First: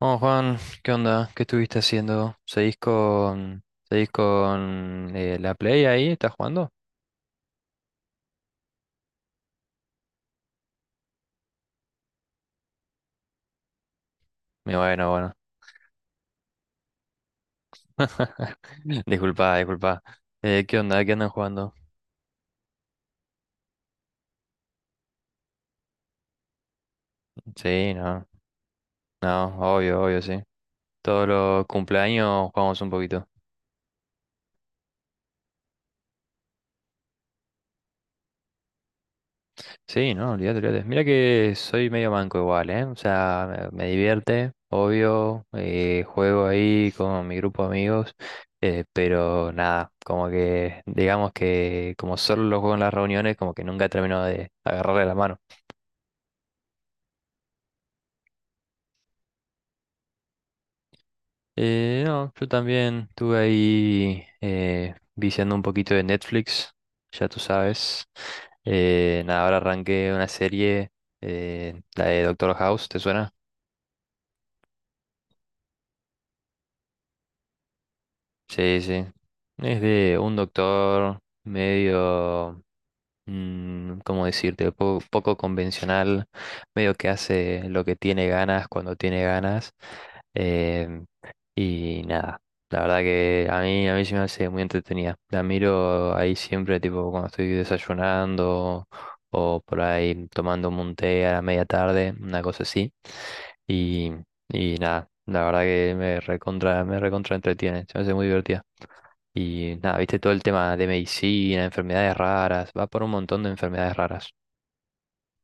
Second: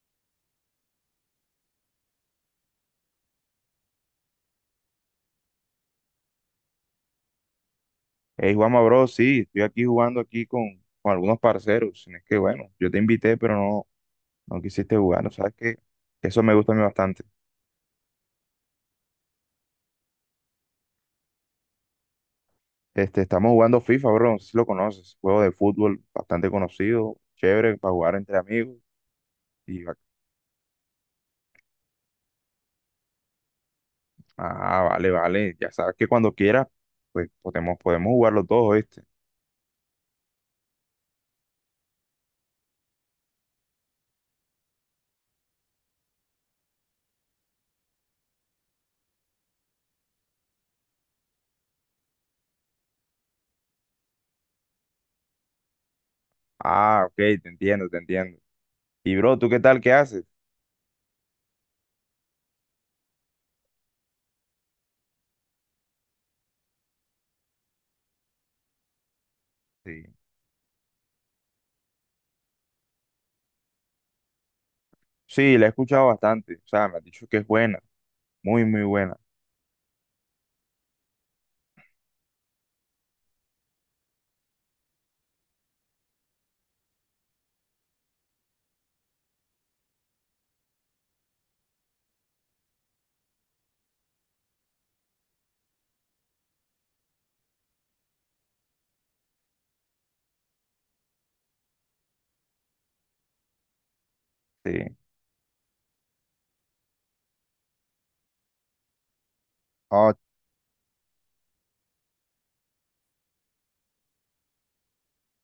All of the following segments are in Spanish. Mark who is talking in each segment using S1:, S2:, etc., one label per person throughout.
S1: Oh, Juan, ¿qué onda? ¿Qué estuviste haciendo? ¿Seguís con la Play ahí? ¿Estás jugando?
S2: Hey, Juanma, bro, sí, estoy aquí jugando aquí con algunos parceros. Es que bueno, yo te invité, pero no, no quisiste
S1: Bueno,
S2: jugar. ¿No?
S1: bueno.
S2: ¿Sabes que eso me gusta a mí bastante?
S1: Disculpa, disculpa. ¿Qué onda? ¿Qué andan jugando?
S2: Estamos jugando FIFA, bro, no sé si lo conoces. Juego de fútbol bastante conocido, chévere para
S1: Sí,
S2: jugar
S1: no,
S2: entre amigos.
S1: no,
S2: Y, va-
S1: obvio, obvio, sí. Todos los cumpleaños jugamos un poquito.
S2: ah, vale, vale. Ya sabes que cuando quieras, pues podemos, podemos jugarlo los dos, ¿viste?
S1: Sí, no, olvídate, olvídate. Mira que soy medio manco igual, ¿eh? O sea, me divierte, obvio, juego ahí con mi grupo de amigos, pero nada, como que, digamos que como solo lo juego en las reuniones, como que nunca termino de agarrarle la mano.
S2: Ah, ok, te entiendo, te entiendo. Y, bro, ¿tú qué tal? ¿Qué haces?
S1: No, yo también estuve ahí viciando un poquito de Netflix, ya tú sabes. Nada, ahora
S2: Sí,
S1: arranqué una serie, la de Doctor House, ¿te suena?
S2: sí, la he escuchado bastante. O sea, me has dicho que es buena, muy,
S1: Sí,
S2: muy
S1: sí.
S2: buena.
S1: Es de un doctor medio mm, ¿cómo decirte? Poco convencional, medio que hace lo que tiene ganas cuando tiene ganas. em, y nada, la verdad que a mí se me hace muy entretenida. La miro ahí siempre, tipo cuando estoy desayunando o por ahí tomando un té a la media tarde, una cosa así. Y, y
S2: Sí.
S1: nada, la verdad que me recontra entretiene, se me hace muy divertida. Y nada,
S2: Oh,
S1: viste todo el tema de medicina, enfermedades raras, va por un montón de enfermedades raras.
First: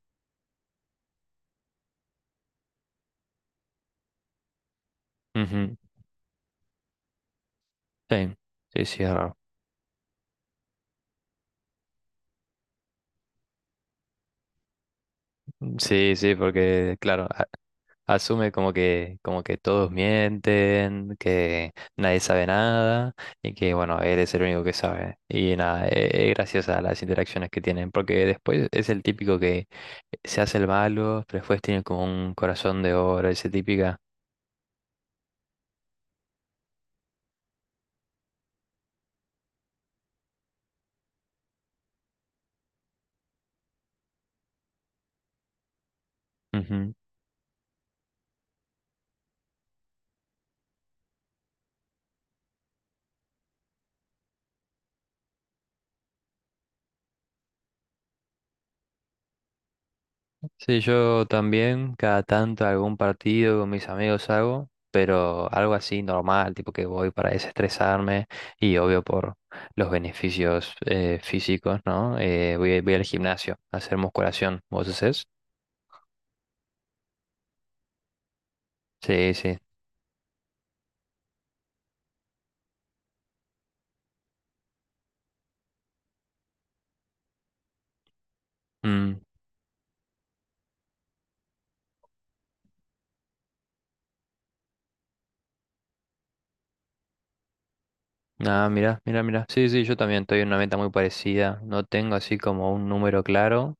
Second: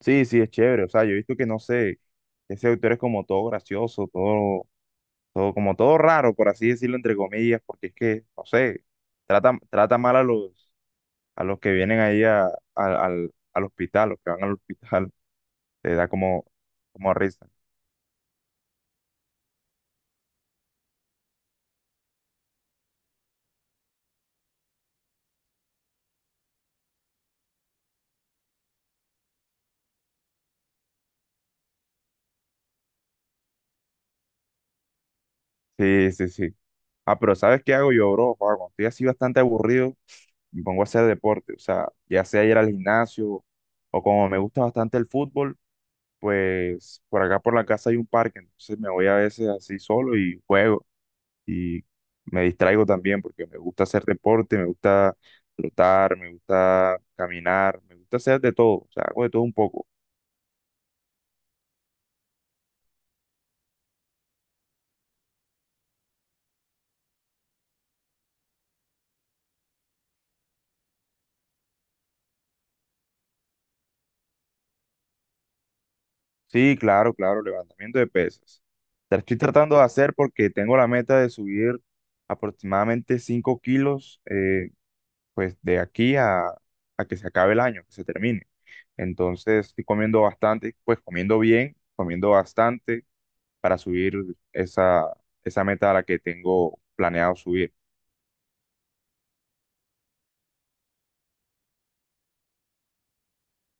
S2: sí, sí, es chévere. O sea, yo he visto que no sé, ese autor es como todo gracioso, todo, todo, como
S1: Ujú.
S2: todo raro, por así decirlo, entre comillas, porque es que,
S1: Sí,
S2: no sé,
S1: sí, sí, es raro.
S2: trata, trata mal a los que vienen ahí a- al, al hospital, los que van al hospital, te da
S1: Sí, sí,
S2: como,
S1: porque
S2: como
S1: claro,
S2: risa.
S1: asume como que todos mienten, que nadie sabe nada y que bueno, él es el único que sabe. Y nada, es graciosa las interacciones que tienen, porque después es el típico que se hace el malo, pero después tiene como un corazón de oro, ese típica.
S2: Sí, sí, sí. Ah, pero ¿sabes qué hago yo, bro? Joder, cuando estoy así bastante aburrido, me pongo a hacer deporte. O sea, ya sea ir al gimnasio, o como me gusta bastante el fútbol, pues por acá por la casa hay un parque, entonces me voy a veces así solo y juego y me distraigo también porque me gusta hacer deporte, me gusta trotar, me gusta caminar, me gusta hacer de todo, o sea, hago de todo un poco.
S1: Sí, yo también cada tanto algún partido con mis amigos hago, pero algo así normal, tipo que voy para desestresarme y obvio por los beneficios físicos, ¿no? Voy al gimnasio a hacer musculación. ¿Vos hacés?
S2: Sí, claro, claro, levantamiento de pesas. Te
S1: Sí,
S2: estoy
S1: sí.
S2: tratando de hacer porque tengo la meta de subir aproximadamente 5 kilos, pues de aquí a que se acabe el año, que se termine.
S1: Mm.
S2: Entonces estoy comiendo bastante, pues comiendo bien, comiendo bastante para subir esa, esa meta a la que tengo planeado subir.
S1: Ah, mira, mira, mira. Sí, sí, yo también estoy en una meta muy parecida. No tengo así como un número claro,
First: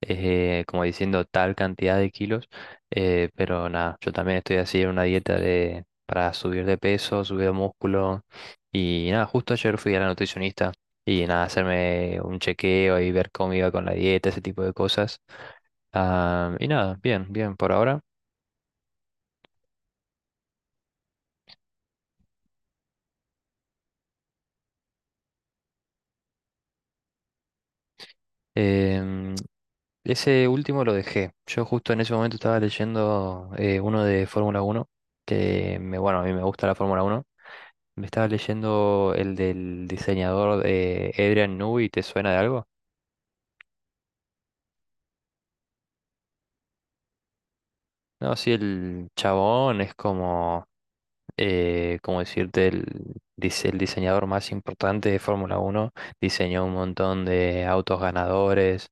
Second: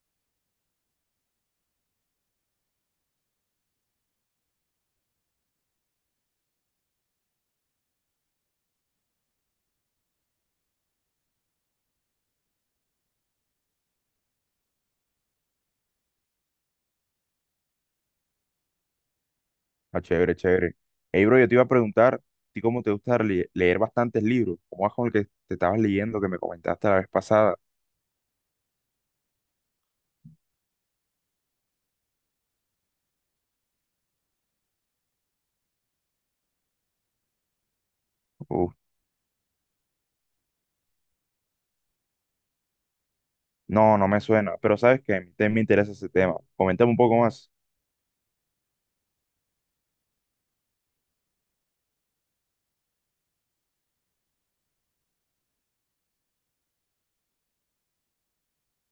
S1: como diciendo tal cantidad de kilos, pero nada, yo también estoy así en una dieta de, para subir de peso, subir de músculo, y nada, justo ayer fui a la nutricionista y nada, hacerme un chequeo y ver cómo iba con la dieta, ese tipo de cosas. Ah, y nada, bien, bien por ahora.
S2: Ah, chévere, chévere. Hey, bro, yo te iba a preguntar, ¿tú cómo te gusta leer bastantes libros? ¿Cómo vas con el que te estabas leyendo que me comentaste la vez pasada?
S1: Em, Ese último lo dejé. Yo justo en ese momento estaba leyendo uno de Fórmula Uno que me, bueno, a mí me gusta la Fórmula Uno. Me estaba
S2: Uf,
S1: leyendo el del diseñador de Adrian Newey, ¿te suena de algo?
S2: no, no me suena, pero sabes que a mí también me interesa ese tema. Coméntame un poco más.
S1: No, sí, el chabón es como ¿cómo decirte? El diseñador más importante de Fórmula Uno, diseñó un montón de autos ganadores,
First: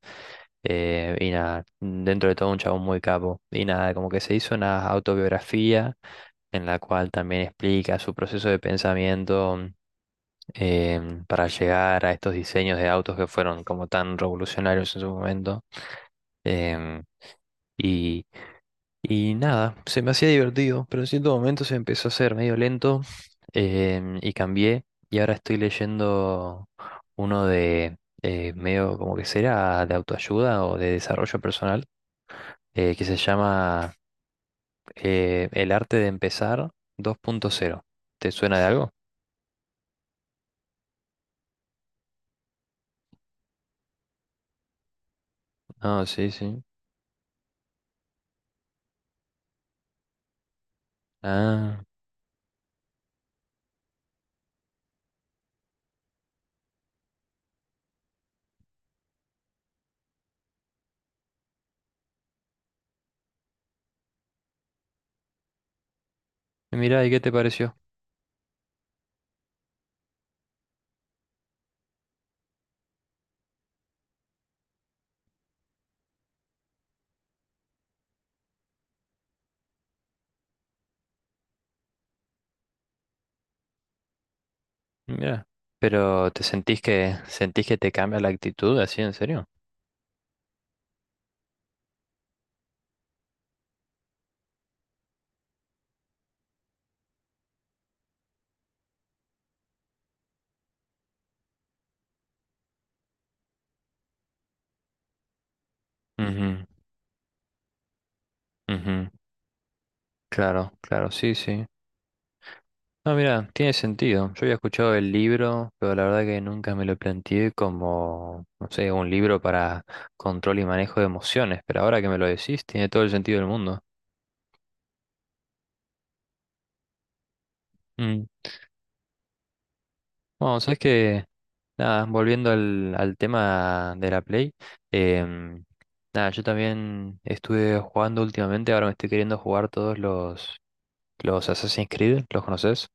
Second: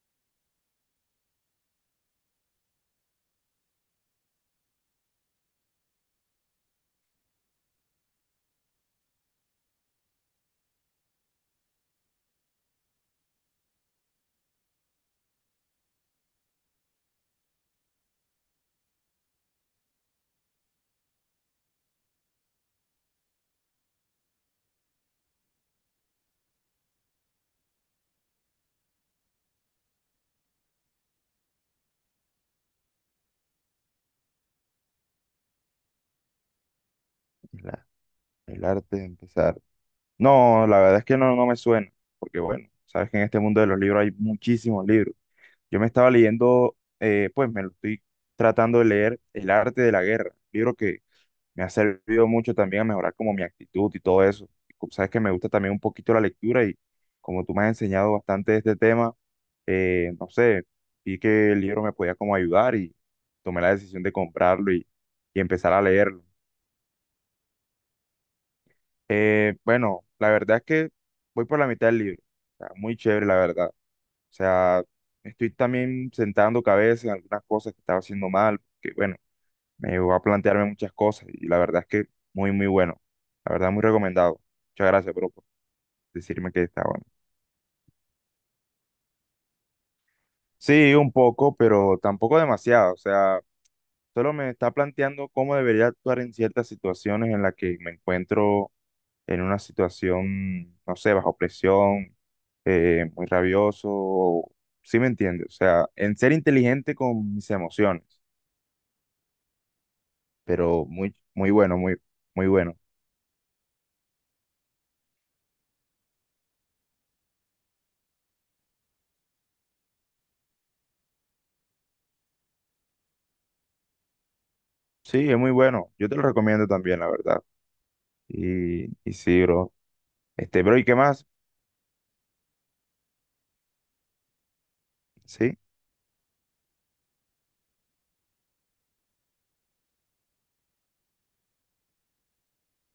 S1: y nada, dentro de todo un chabón muy capo. Y nada, como que se hizo una autobiografía en la cual también explica su proceso de pensamiento, para llegar a estos diseños de autos que fueron como tan revolucionarios en su momento. Em, y y nada, se me hacía divertido, pero en cierto momento se empezó a hacer medio lento, y cambié. Y ahora estoy leyendo uno de medio como que será de autoayuda o de desarrollo personal, que se llama El arte de empezar
S2: El,
S1: 2.0.
S2: a-
S1: ¿Te suena de
S2: el
S1: algo?
S2: arte de empezar. No, la verdad es que no, no me suena, porque bueno, sabes que en este mundo de los libros hay muchísimos libros. Yo me
S1: No,
S2: estaba
S1: sí, sí.
S2: leyendo, pues me lo estoy tratando de leer El arte de la guerra, libro que me ha
S1: Ah,
S2: servido mucho también a mejorar como mi actitud y todo eso. Y como sabes que me gusta también un poquito la lectura y como tú me has enseñado bastante de este tema, no sé, vi que el libro me podía como ayudar y tomé la decisión de comprarlo y empezar a leerlo.
S1: mira, ¿y qué te pareció?
S2: Bueno, la verdad es que voy por la mitad del libro. O sea, muy chévere, la verdad. O sea, me estoy también sentando cabeza en algunas cosas que estaba haciendo mal, que bueno, me llevó a plantearme muchas cosas y la verdad es que muy, muy bueno. La verdad, muy recomendado. Muchas gracias, bro, por
S1: Mira, pero ¿te
S2: decirme que está bueno.
S1: sentís que te cambia la actitud así en serio?
S2: Sí, un poco, pero tampoco demasiado. O sea, solo me está planteando cómo debería actuar en ciertas situaciones en las que me encuentro en una situación, no sé, bajo presión, muy rabioso. Sí me entiende. O sea, en ser
S1: Ujú,
S2: inteligente con mis emociones,
S1: ujú. Claro,
S2: pero
S1: claro,
S2: muy,
S1: sí,
S2: muy
S1: sí.
S2: bueno, muy, muy bueno.
S1: No, mira, tiene sentido. Yo había escuchado el libro, pero la verdad que nunca me lo planteé como, no sé, un libro para control y manejo de emociones, pero ahora que me lo decís, tiene todo el sentido del mundo.
S2: Sí, es muy bueno. Yo te lo recomiendo también, la verdad.
S1: Mm.
S2: Y sí, bro.
S1: Bueno, sabes
S2: Bro, ¿y qué
S1: que,
S2: más?
S1: nada, volviendo al tema de la Play,
S2: Sí.
S1: em, nada, yo también estuve jugando últimamente, ahora me estoy queriendo jugar los Assassin's Creed, ¿los conoces?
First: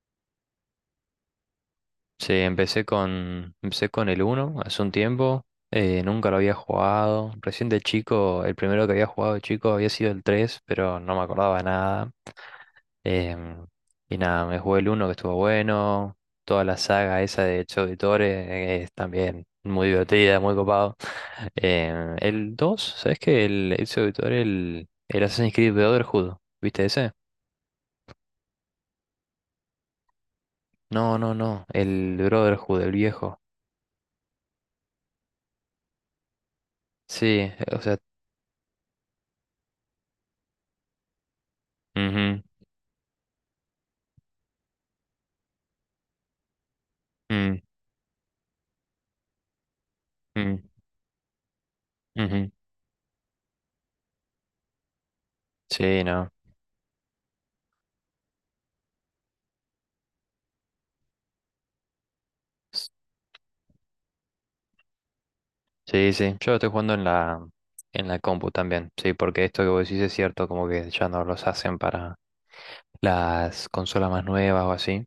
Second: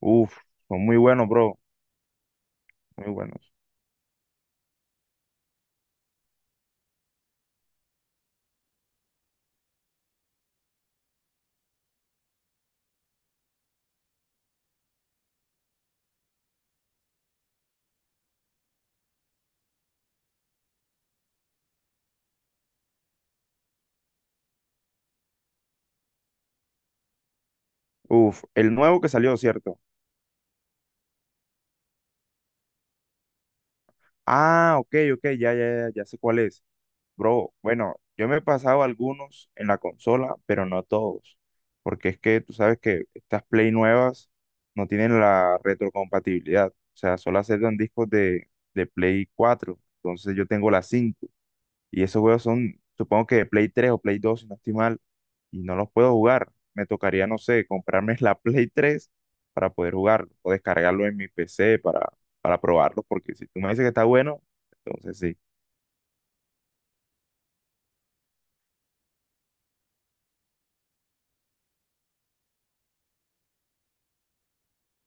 S2: Uf, son muy buenos, bro.
S1: Sí,
S2: Muy buenos.
S1: empecé con el uno hace un tiempo. Nunca lo había jugado. Recién de chico, el primero que había jugado de chico había sido el 3, pero no me acordaba nada. em, y nada, me jugué el uno que estuvo bueno. Toda la saga esa de Chouditore es también muy divertida, muy copado. El 2, ¿sabes qué? El Chouditore, el Assassin's Creed Brotherhood, ¿viste ese?
S2: Uf, el nuevo que salió, ¿cierto?
S1: No, no, no, el Brotherhood, el viejo.
S2: Ah, ok, ok, ya, ya, ya, ya sé cuál es.
S1: Sí,
S2: Bro,
S1: o
S2: bueno,
S1: sea,
S2: yo me he pasado algunos en la consola, pero no todos. Porque es que
S1: ujú,
S2: tú sabes que estas Play nuevas no tienen la retrocompatibilidad. O sea, solo
S1: mm.
S2: aceptan discos de Play 4. Entonces yo
S1: Mm,
S2: tengo la 5. Y esos juegos
S1: ujú.
S2: son, supongo que de Play 3 o Play 2, si no estoy mal, y no los
S1: Sí,
S2: puedo
S1: no.
S2: jugar. Me tocaría, no sé, comprarme la Play 3 para poder jugarlo o descargarlo en mi PC para
S1: S-
S2: probarlo, porque si tú me dices que está bueno, entonces sí.
S1: sí, sí. Yo lo estoy jugando en en la compu también. Sí, porque esto que vos decís es cierto, como que ya no los hacen para las consolas más nuevas o así.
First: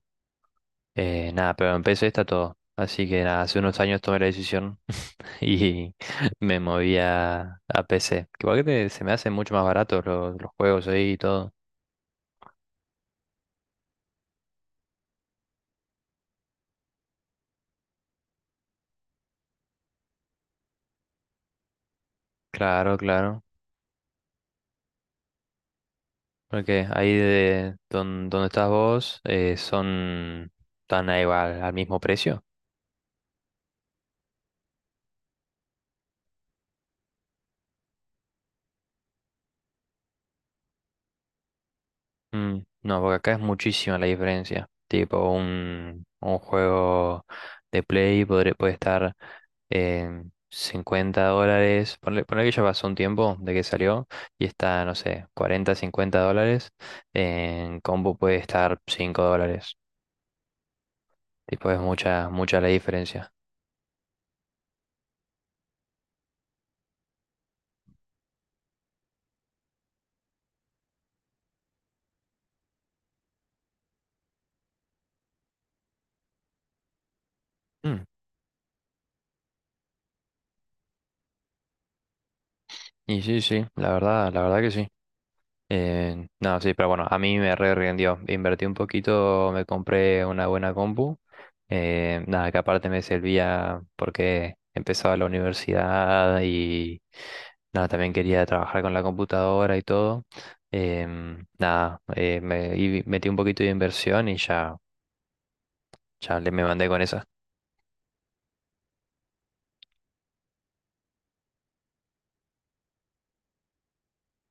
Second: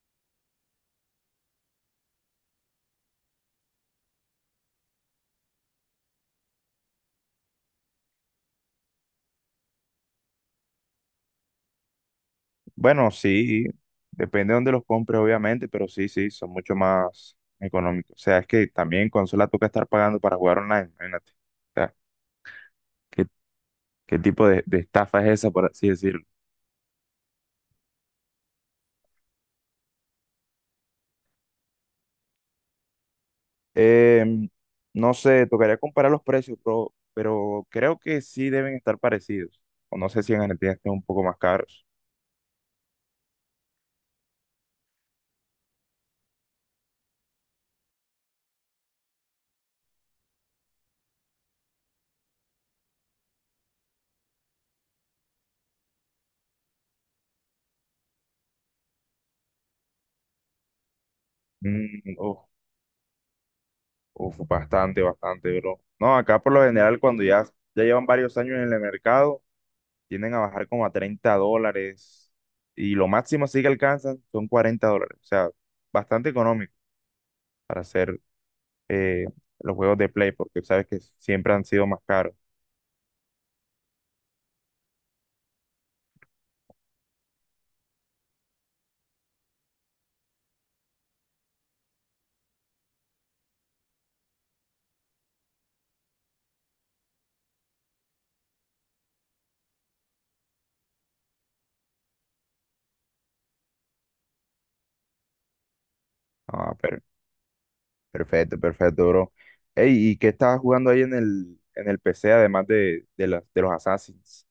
S1: Nada, pero en P C está todo. Así que nada, hace unos años tomé la decisión y me moví a PC. Que igual se me hacen mucho más baratos los juegos ahí y todo.
S2: Bueno, sí, depende de dónde los compres, obviamente, pero sí, sí, son mucho más económicos. O sea, es que también en consola toca estar pagando para jugar online, imagínate. O sea,
S1: Claro,
S2: ¿qué,
S1: claro.
S2: qué tipo de estafa es esa, por así decirlo?
S1: Porque ahí de donde estás vos son tan igual al mismo precio.
S2: Em, no sé, tocaría comparar los precios, pero creo que sí deben estar parecidos. O no sé si en Argentina estén un poco más caros.
S1: Mm. No, porque acá es muchísima la diferencia. Tipo, un juego de Play puede estar en 50 dólares. Ponle que ya pasó un tiempo de que salió y está, no sé, 40 50 dólares. En combo puede estar 5 dólares. Tipo, es
S2: Mm,
S1: mucha,
S2: uf,
S1: mucha la diferencia.
S2: uf, bastante, bastante, bro. No, acá por lo general, cuando ya, ya llevan varios años en el mercado, tienden a bajar como a 30 dólares. Y lo máximo sí que alcanzan son 40 dólares. O sea, bastante económico para
S1: Mm.
S2: hacer eh, los juegos de Play, porque sabes que siempre han sido más caros.
S1: Y sí, sí, la verdad que sí. No, sí, pero bueno, a mí me re rindió. Invertí un poquito, me compré una buena compu. Nada, que aparte me servía porque empezaba la universidad y nada, también quería trabajar con la computadora y todo. Em, nada, me y metí un poquito de inversión y ya le me
S2: Ah,
S1: mandé
S2: pero
S1: con eso.
S2: perfecto, perfecto, bro. Ey, ¿y qué estabas jugando ahí en el PC, además de, de los Assassins?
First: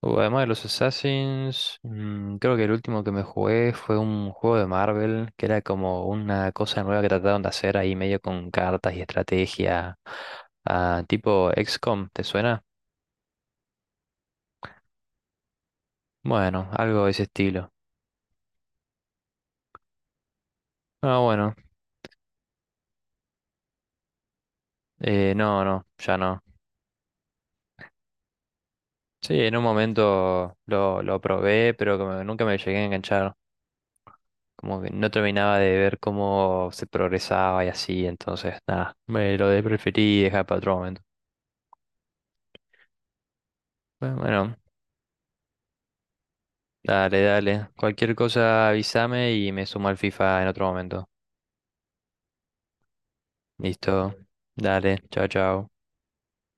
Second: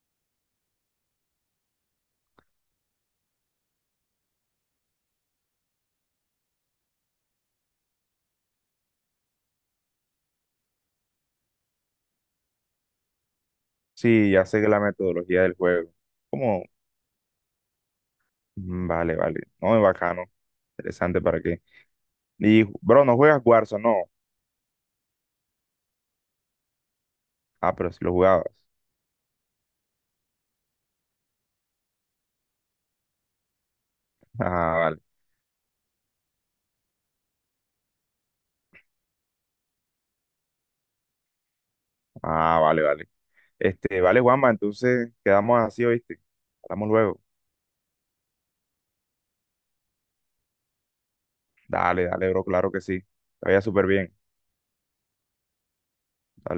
S1: Además de los Assassins, mm, creo que el último que me jugué fue un juego de Marvel, que era como una cosa nueva que trataron de hacer ahí medio con cartas y estrategia, ah, tipo XCOM, ¿te suena?
S2: Sí, ya sé que la metodología del juego. ¿Cómo?
S1: Bueno, algo de ese estilo.
S2: Mm, vale, vale. No, es bacano.
S1: Ah,
S2: Interesante, ¿para
S1: bueno,
S2: qué? Y, bro, ¿no juegas Warzone? No.
S1: no, no, ya no.
S2: Ah, pero si lo jugabas.
S1: Sí, en un momento lo probé, pero como que nunca me llegué a enganchar.
S2: Ah,
S1: Como que
S2: vale.
S1: no terminaba de ver cómo se progresaba y así, entonces nada, me lo preferí dejar para otro momento.
S2: Ah, vale, vale.
S1: Bueno,
S2: Vale, Juanma,
S1: bueno.
S2: entonces quedamos así, ¿oíste? Hablamos
S1: Dale,
S2: luego.
S1: dale. Cualquier cosa avísame y me sumo al FIFA en otro momento.
S2: Dale, dale, bro, claro que sí. Te vaya súper
S1: Listo.
S2: bien.
S1: Dale, chao, chao.
S2: Dale.